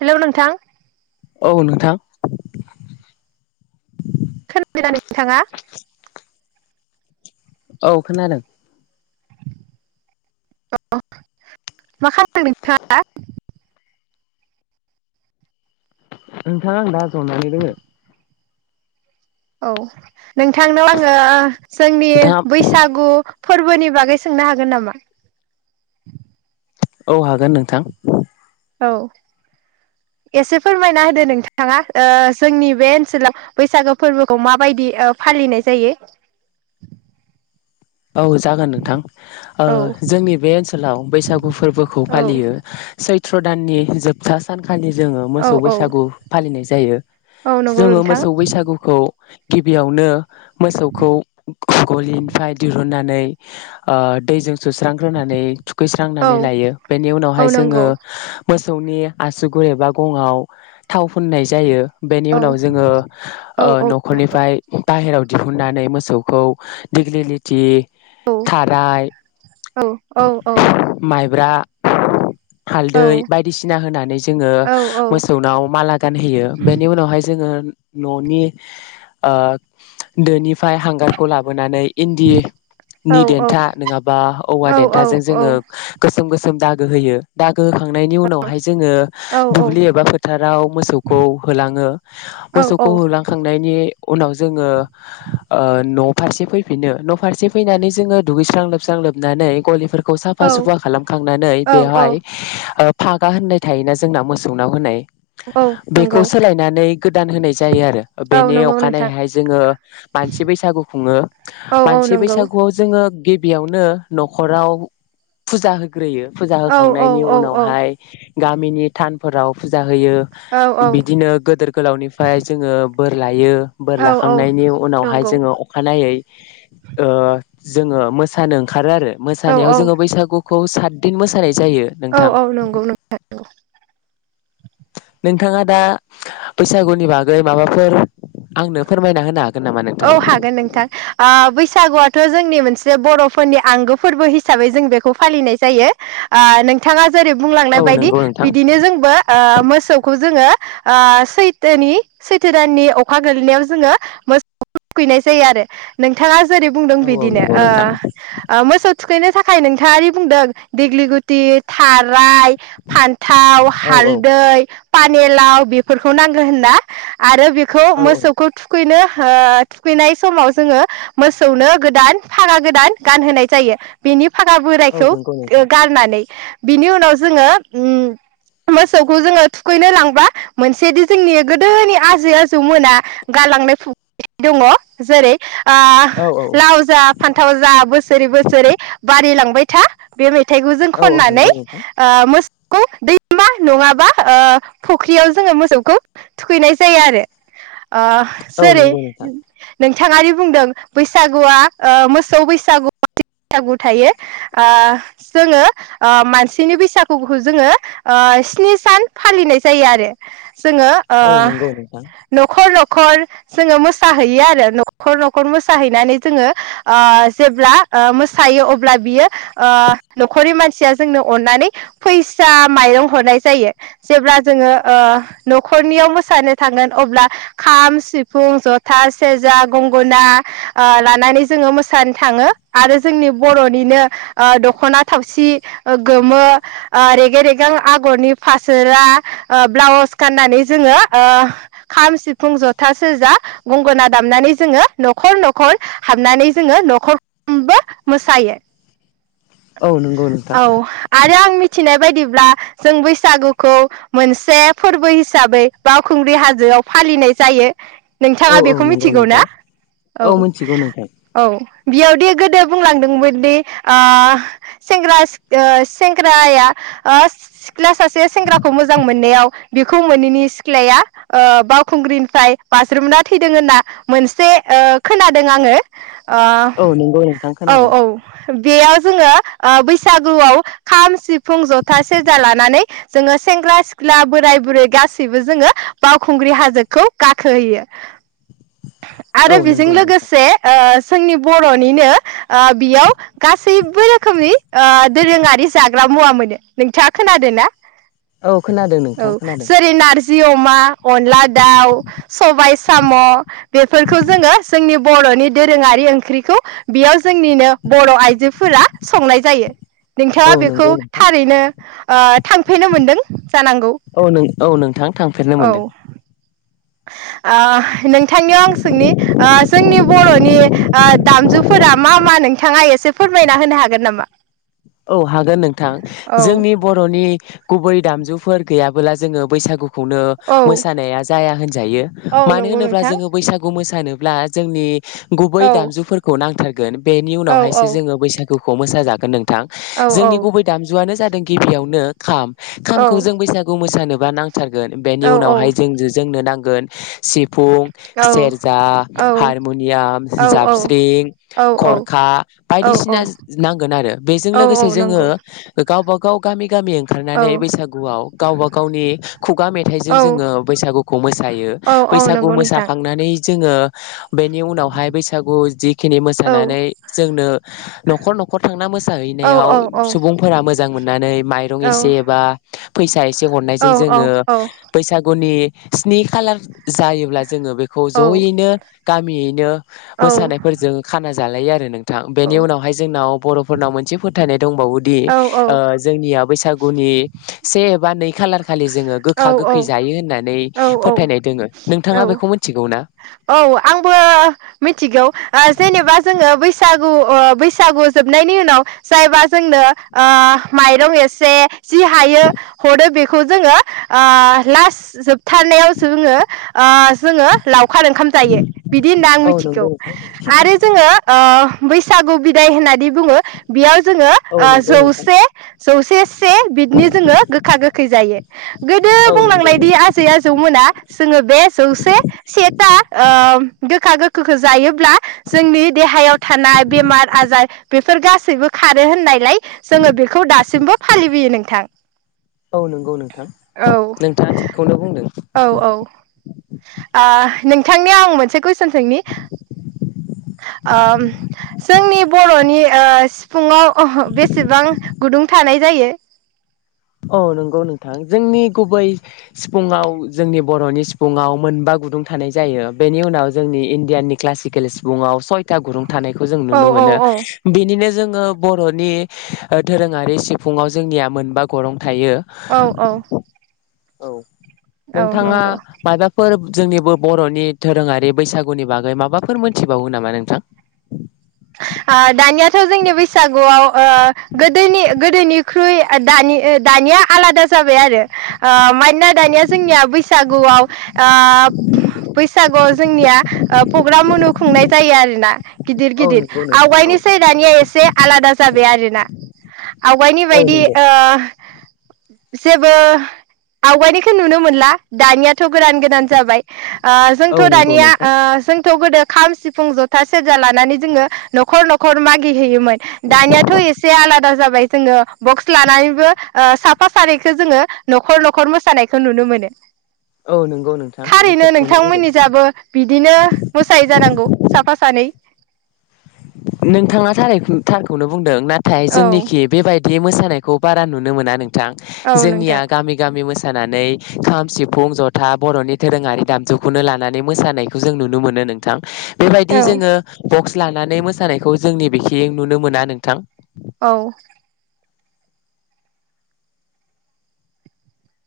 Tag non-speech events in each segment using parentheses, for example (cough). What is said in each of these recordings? Hello नोंथां। औ नोंथां। खोनादोंना ना नोंथाङा? औ खोनादों। मा खमदो नोंथाङा? नोंथा आं दा जनानै दोङो। औ नोंथांनाव आङो जोंनि नोंथाङा बैसागु फोरबोनि बागै सोंनो हागोन नामा औ हागोन नोंथां औ एसे फोरमायना होदो नोंथाङा ओ जोंनि बे ओनसोलाव बैसागो फोरबोखौ माबायदि ओ फालिनाय जायो औ जागोन नोंथां ओ औ जोंनि बे ओनसोलाव बैसागु फोरबोखौ औ फालियो सै त्र दाननि जोबथा सान खालि जोङो औ मोसौ औ बैसागु फालिनाय जायो औ नंगौ जोङो नोंथां मोसौ बैसागुखौ गिबियावनो मोसौखौ गलिनिफ्राय नानै ओ दैजों सुस्रांग्रोनानै औ थुखैस्रांनानै लायो बेनि औ उनावहाय जोङो नंगौ मो सौनि आसुगुर एबा गङआव थाव फुननाय जायो बेनि औ उनाव जोङो औ ओ औ न'खरनिफ्राय बाहेरायाव दिहुननानै मोसौखौ दिग्लि थि औ थाराय औ माइब्रा औ हालदै बायदिसिना होनानै जोङो औ मोसौनाव माला गानहोयो बेनि उनावहाय जोङो न'नि ओ दोनिफ्राय हांगारखौ लाबोनानै औ इन्दिनि देनथा नङाबा औवा औ देनथाजों जोङो गोसोम गोसोम दा गो होयो दा गो खांनायनि उनावहाय जोङो दुब्लि एबा फोथाराव मोसौखौ होलाङो मोसौखौ होलांखांनायनि उनाव जोङो ओ न' फारसे फै फिनो न' फारसे फैनानै जोङो दुगैस्रां लोबस्रां लोबनानै गलिफोर खौ औ साफा सुफा खालामखांनानै औ औ बेवहाय ओ फागा होननाय थायोना जोंनाव मोसौनाव होनाय औ नंगौ बेखौ सोलायनानै गोदान होनाय जायो आरो औ बेनि नंगौ नोंथां अखानायैहाय जोङो मानसि बैसागु खुङो औ औ मानसि नंगौ बैसागुआव जोङो गिबियावनो नखराव फुजा हो ग्रोयो फुजा औ औ होखांनायनि औ उनावहाय गामिनि थानफोराव फुजा होयो औ बिदिनो गोदोर गोलावनिफ्राय जोङो बोर लायो बोर औ औ लाखांनायनि उनावहाय नंगौ जोङो अखानायै ओ‌ जोङो मोसानो ओंखारो आरो औ मोसानायाव औ जोङो बैसागु खौ सातदिन मोसानाय जायो औ नोंथां औ नंगौ नंगौ नोंथाङा दा बैसागुनि बागै माबाफोर आंनो फोरमायना होना औ हागोन नोंथां ओ बैसागुआथ' जोंनि मोनसे बर'फोरनि आंगो फोरबो हिसाबै जों बेखौ फालिनाय जायो ओ नोंथाङा जेरै औ बुंलांनाय बायदि नंगौ नोंथां बिदिनो जोंबो ओ मोसौखौ जोङो ओ सैथोनि सैथो दाननि अखा गोलैनायाव जोङो (unintelligible) खैनाय जायो आरो नोंथाङा जेरै बुंदों औ औ बिदिनो नंगौ नोंथां ओ मोसौ थुखैनो थाखाय नोंथाङादि बुंदों दिग्लिगुटि थाराय फान्थाव औ औ हालदै पानिलाव बेफोरखौ नांगौ होनना आरो खौ औ औ मोसौखौ थुखैनो थुखैनाय समाव जोङो मोसौनो गोदान फारा गोदान गानहोनाय जायो बेनि हागा औ बोरायखौ नंगौ नोंथां गारनानै बिनि उनाव जोङो मोसौखौ जोङो थुखैनो लांबा मोनसेदि जोंनि गोदोनि आजै आजौ मोना गालांनाय दङ जेरै ओ औ औ लाव जा फान्थाव जा बोसोरै बोसोरै बारिलांबाय बाय था बेबाय थाइखौ जों औ औ खननानै नंगौ नोंथां दैमा नङाबा ओ फख्रियाव जोङो मोसौखौ थुखैनाय जायो आरो ओ औ सार नंगौ नोंथां नों बिथाङारि बुंदों बैसागुआ ओ मोसौ बैसागु बैसागु थायो जोङो मानसिनि बैसागुखौ ओ जोङो स्नि सान फालिनाय जायो आरो जोङो ओ औ नंगौ नोंथां न'खर न'खर कल जोङो मोसाहैयो आरो न'खर न'खर मोसाहैनानै जोङो ओ जेब्ला ओ मोसायो अब्ला बियो ओ न'खरनि मानसिया जोंनो अननानै फैसा माइरं हरनाय जायो जेब्ला जोङो ओ न'खरनियाव मोसानो थांगोन अब्ला खाम सि फुं जथा सेरजा गंगना ओ लानानै जोङो मोसानो थाङो आरो जोंनि बर'निनो ओ दख'ना थावसि गोमो ओ रेगें रेगें आगरनि फासोरा ओ ब्लाउस गाननानै जोङो खाम सिफुं जथा सोजा गंगोना दामनानै जोङो न'खर न'खर हाबनानै जोङो न'खरबो मोसायो औ नंगौ नोंथां औ आरो आं मिथिनाय बायदिब्ला जों बैसागुखौ मोनसे फोरबो हिसाबै बावखुंग्रि हाजोआव फालिनाय जायो। औ नोंथाङा औ बेखौ नंगौ मिथिगौ ना नोंथां औ मिथिगौ नोंथां औ। बियावदि गोदो बुंलांदोंमोनदि ओ सेंग्रा सेंग्राया सिख्ला सासे सेंग्राखौ मोजां मोननायाव बिखौ मोनैनि सिख्लाया ओ बावखुंग्रिनिफ्राय बाज्रुमना थैदों होनना मोनसे ओ खोनादों आङो औ नंगौ नोंथां ओ खोनादों औ औ। बेयाव जोङो ओ बैसागुआव खाम सिफुं जथा सेरजा लानानै जोङो सेंग्रा सिख्ला बोराय बुरै गासैबो जोङो बावखुंग्रि हाजोखौ गा खोयो औ आरो बेजों नंगौ नोंथां लोगोसे ओ जोंनि बर'निनो ओ बेयाव गासैबो रोखोमनि ओ दोरोङारि जाग्रा मुवा मोनो नोंथाङा खोनादों ना? औ खोनादों नोंथां खोनादों। जि अमा अनला दाउ सबाय साम' बेफोरखौ जोङो जोंनि बर'नि दोरोङारि ओंख्रिखौ बेयाव जोंनिनो बर' आइजोफोरा संनाय जायो। औ नोंथाङा बेखौ नंगौ नोंथां थारैनो ओ थांफैनो मोनदों जानांगौ औ औ नोंथां थांफेरनो औ। मोनदों ओ नोंथांनियाव आं सोंनि जोंनि बर'नि ओ दामजुफोरा मा मा नोंथाङा एसे फोरमायना होनो हागोन नामा? औ हागोन नोंथां औ जोंनि बर'नि गुबै दामजुफोर गैयाबोला जोङो बैसागु खौनो औ मोसानायानो जाया होनजायो औ मानो नंगौ होनोब्ला नोंथां जों बैसागु मोसा सानोब्ला जोंनि गुबै औ दामजुफोरखौ नांथारगोन गोन बेनि औ उनावहायसो औ जोङो बैसागु खौ मोसा जागोन नों थां औ औ जोंनि गुबै दामजुआनो जादों। गिबियावनो खाम औ खामखौ जों बैसागु मोसानो बा नां थारगोन बेनि औ उनावहाय जों जोंनो नांगो गोन सिफुं फुं औ सेरजा हारमुनियाम जाबस्रिं खरखा औ बायदिसिना नांगोन आरो। बेजों औ औ लोगोसे जोङो नंगौ गावबा गाव गामि गामि औ ओंखारनानै बैसागुआव गावबा गावनि खुगा मेथाइजों औ जोङो बैसागुखौ मोसायो औ औ बैसागु नंगौ नोंथां मोसाखांनानै जोङो बेनि उनावहाय बैसागु जिखिनि औ मोसानानै जोंनो न'खर न'खर थांना मोसा औ जाहैनायाव औ औ सुबुंफोरा मोजां मोजां मोननानै माइरं औ एसे बा फैसा एसे औ हरनायजों औ जोङो बैसागुनि स्नि खालार जायोब्ला जोङो बेखौ जयैनो गामियैनो मोसानायफोरजों खाना जालायो आरो नों थां बेनि उनावहाय जोंनाव बर' फोरनाव मोनसे फोथायनाय दंबावोदि ओ जोंनिया बैसागुनि से बा नै खालार खालि जोङो गोखा गोखै जायो होननानै औ औ फोथायनाय दोङो नोंथाङा औ बेखौ मिथिगौ ना? औ आंबो मिथिगौ जेनेबा जोङो बैसाग बैसागु बैसागु जोबनायनि उनाव जायबा जोंनो ओ माइरं एसे जि हायो हरो बेखौ जोङो लास जोबथा थानायावसो जोङो ओ जोङो लावखार ओंखाम जायो बिदि होनना आं औ मिथिगौ नंगौ नोंथां आरो जोङो ओ बैसागु बिदाय होननानै बुङो बेयाव जोङो औ नंगौ नोंथां जौसे जौसे से बिदनो जोङो गोखा गोखै जायो गोदो औ नंगौ बुंलांनायदि नोंथां आजै आजौमोना जोङो बे जौसे सेथा गोखा गोखैखौ जायोब्ला जोंनि देहायाव थानाय बेमार आजार बेफोर गासैबो खारो होननायलाय जोङो बेखौ दासिमबो फालिबोयो नोंथां औ नंगौ नोंथां औ नोंथाङा थिखौनो औ औ ओ नोंथांनियाव आं मोनसे कुइसन सोंनि ओ जोंनि बर'नि सिफुुङाव अह बेसेबां गुदुं थानाय जायो औ नंगौ नोंथां जोंनि गुबै सिफुङाव जोंनि बर'नि सिफुङाव मोनबा गुदुं थानाय जायो बेनि उनाव जोंनि इण्डियाननि क्लासिकेल सिफुुयाव सयथा गुदुं थानायखौ जों औ नुनो औ मोनो औ बेनिनो जोङो बर'नि दोरोङारि सिफुाव जोंनि मोनबा गरं थायो औ औ औ औ नोंथाङा नंगौ मायबाफोर जोंनिबो बर'नि दधोरोङारि बैसागुनि बागै माबाफोर मोनथिबावो नामा नोंथां दानियाथ' जोंनि बैसागुआव गोदोनि गोदोनिख्रुइ दा-दानिया आलादा जाबाय आरो ओ मानोना दानिया जोंनिया बैसागुआव बैसागुआव जोंनिया प्रग्राम मनु खुंनाय जायो आरोना गिदिर औ गिदिर नंगौ नोंथां औ आवगायनोसै दानिया एसे आलादा जागाय बे आरोना आवगायनि औ बायदि नंगौ ओ जेबो आवगायनायखौ नुनो मोनला दानिया थ गोदान गोदान जाबाय ओ औ जोंथ' नंगौ दानिया नोंथां ओ जोंथ' गोदो खाम सिफुं जथा सेरजा लानानै जोङो न'खर न'खर मागि हैैयोमोन दानियाथ' एसे आलादा जाबाय जोङो बक्स लानानैबो ओ साफा सानैखो जोङो न'खर न'खर मोसानायखौ नुनो मोनो औ नंगौ नोंथां नों थारैनो थिगखौनो बुंदों। नोंथांमोननि जाबो बिदिनो मोसायो जानांगौ साफा सानै नोंथाङा थार थारखौनो बुंदों ना नाथाय औ जोंनिखि बेबायदि मोसानाय खौ बारा नुनो मोना नों थां‌ औ जोंनिया नोंथां गामि गामि मोसा मोसानानै खाम सिफुं जथा बर'नि दोरोङारि दामजुखौनो लानानै मोसानायखौ जों नुनो मोनो नोंथां बेबायदि औ जोङो बक्स लानानै मो खौ जोंनि बेखै नुनो मोना नोंथां औ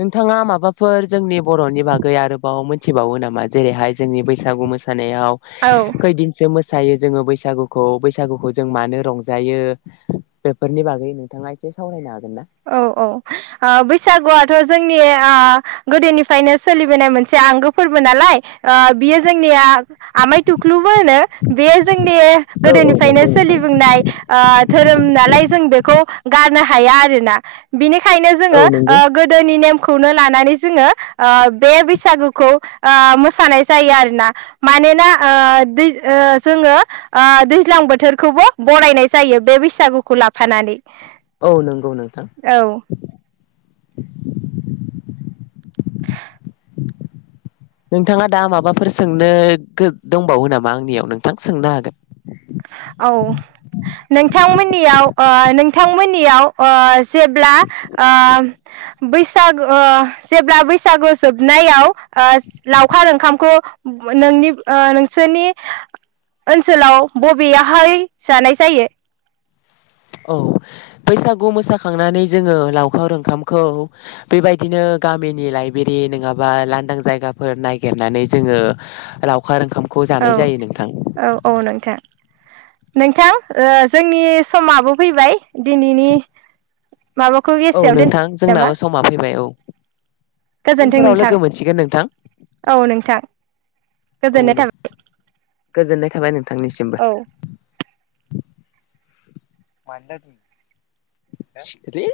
नोंथाङा माबाफोर जोंनि बर'नि बागै आरोबाव मोन मिथिबावो नामा जेरैहाय जोंनि बैसागु‌ मोसानाय नायाव‌ औ खैदिनसो मोसा मोसायो जोङो बैसागुखौ बैसागुखौ जों मानो रंजायो बेफोरनि बागै नोंथाङा एसे सावरायनो हागोन ना? औ औ ओ बैसागुआथ' जोंनि ओ गोदोनिफ्रायनो सोलिबोनाय मोनसे आंगो फोरबो नालाय ओ बियो जोंनिया आमाय थुख्लुबो होनो बेयो जोंनि औ औ गोदोनिफ्रायनो नंगौ ओ नोंथां। सोलिबनाय धोरोम नालाय जों बेखौ गारनो हाया आरो ना बिनि बिनिखायनो औ जोङो नंगौ गोदोनि नेम खौनो लानानै जोङो ओ बे बैसागुखौ ओ मोसानाय जायो आरोना मानोना ओ दै जोङो ओ दैज्लां बोथोरखौबो बरायनाय जायो बे बैसागुखौ लाफानानै औ नों गौ नोंथां औ नोंथाङा दा माबाफोर सोंनो दंबावो नामा आंनियाव नोंथां सोंनो हागोन औ नोंथांमोननियाव ओ नोंथांमोननियाव ओ जेब्ला ओ बैसागु ओ जेब्ला बैसागु ओ जोबनायाव ओ लावखार ओंखामखौ नोंनि नोंसोरनि ओनसोलाव बबेयाहाय जानाय जायो औ बैसागु मोसाखांनानै जोङो लावखार ओंखामखौ बेबायदिनो गामिनि लाइब्रेरि नङाबा लांदां जायगाफोर नायागिरनानै जोङो लावखार खार ओंखामखौ औ जानाय जायो नोंथां औ औ नोंथां नोंथां जोंनि समाबो फैबाय दिनैनि माबाखौ औ एसेयाव दोन नोंथां नामा जोंनाबो समा फैबाय औ गोजोन्थों उनफोराव नोंथां लोगो मोनसिगोन नोंथां औ नोंथां औ गोजोननाय दे थाबाय गोजोननाय थाबाय नों थांनिसिमबो औ (inaudible)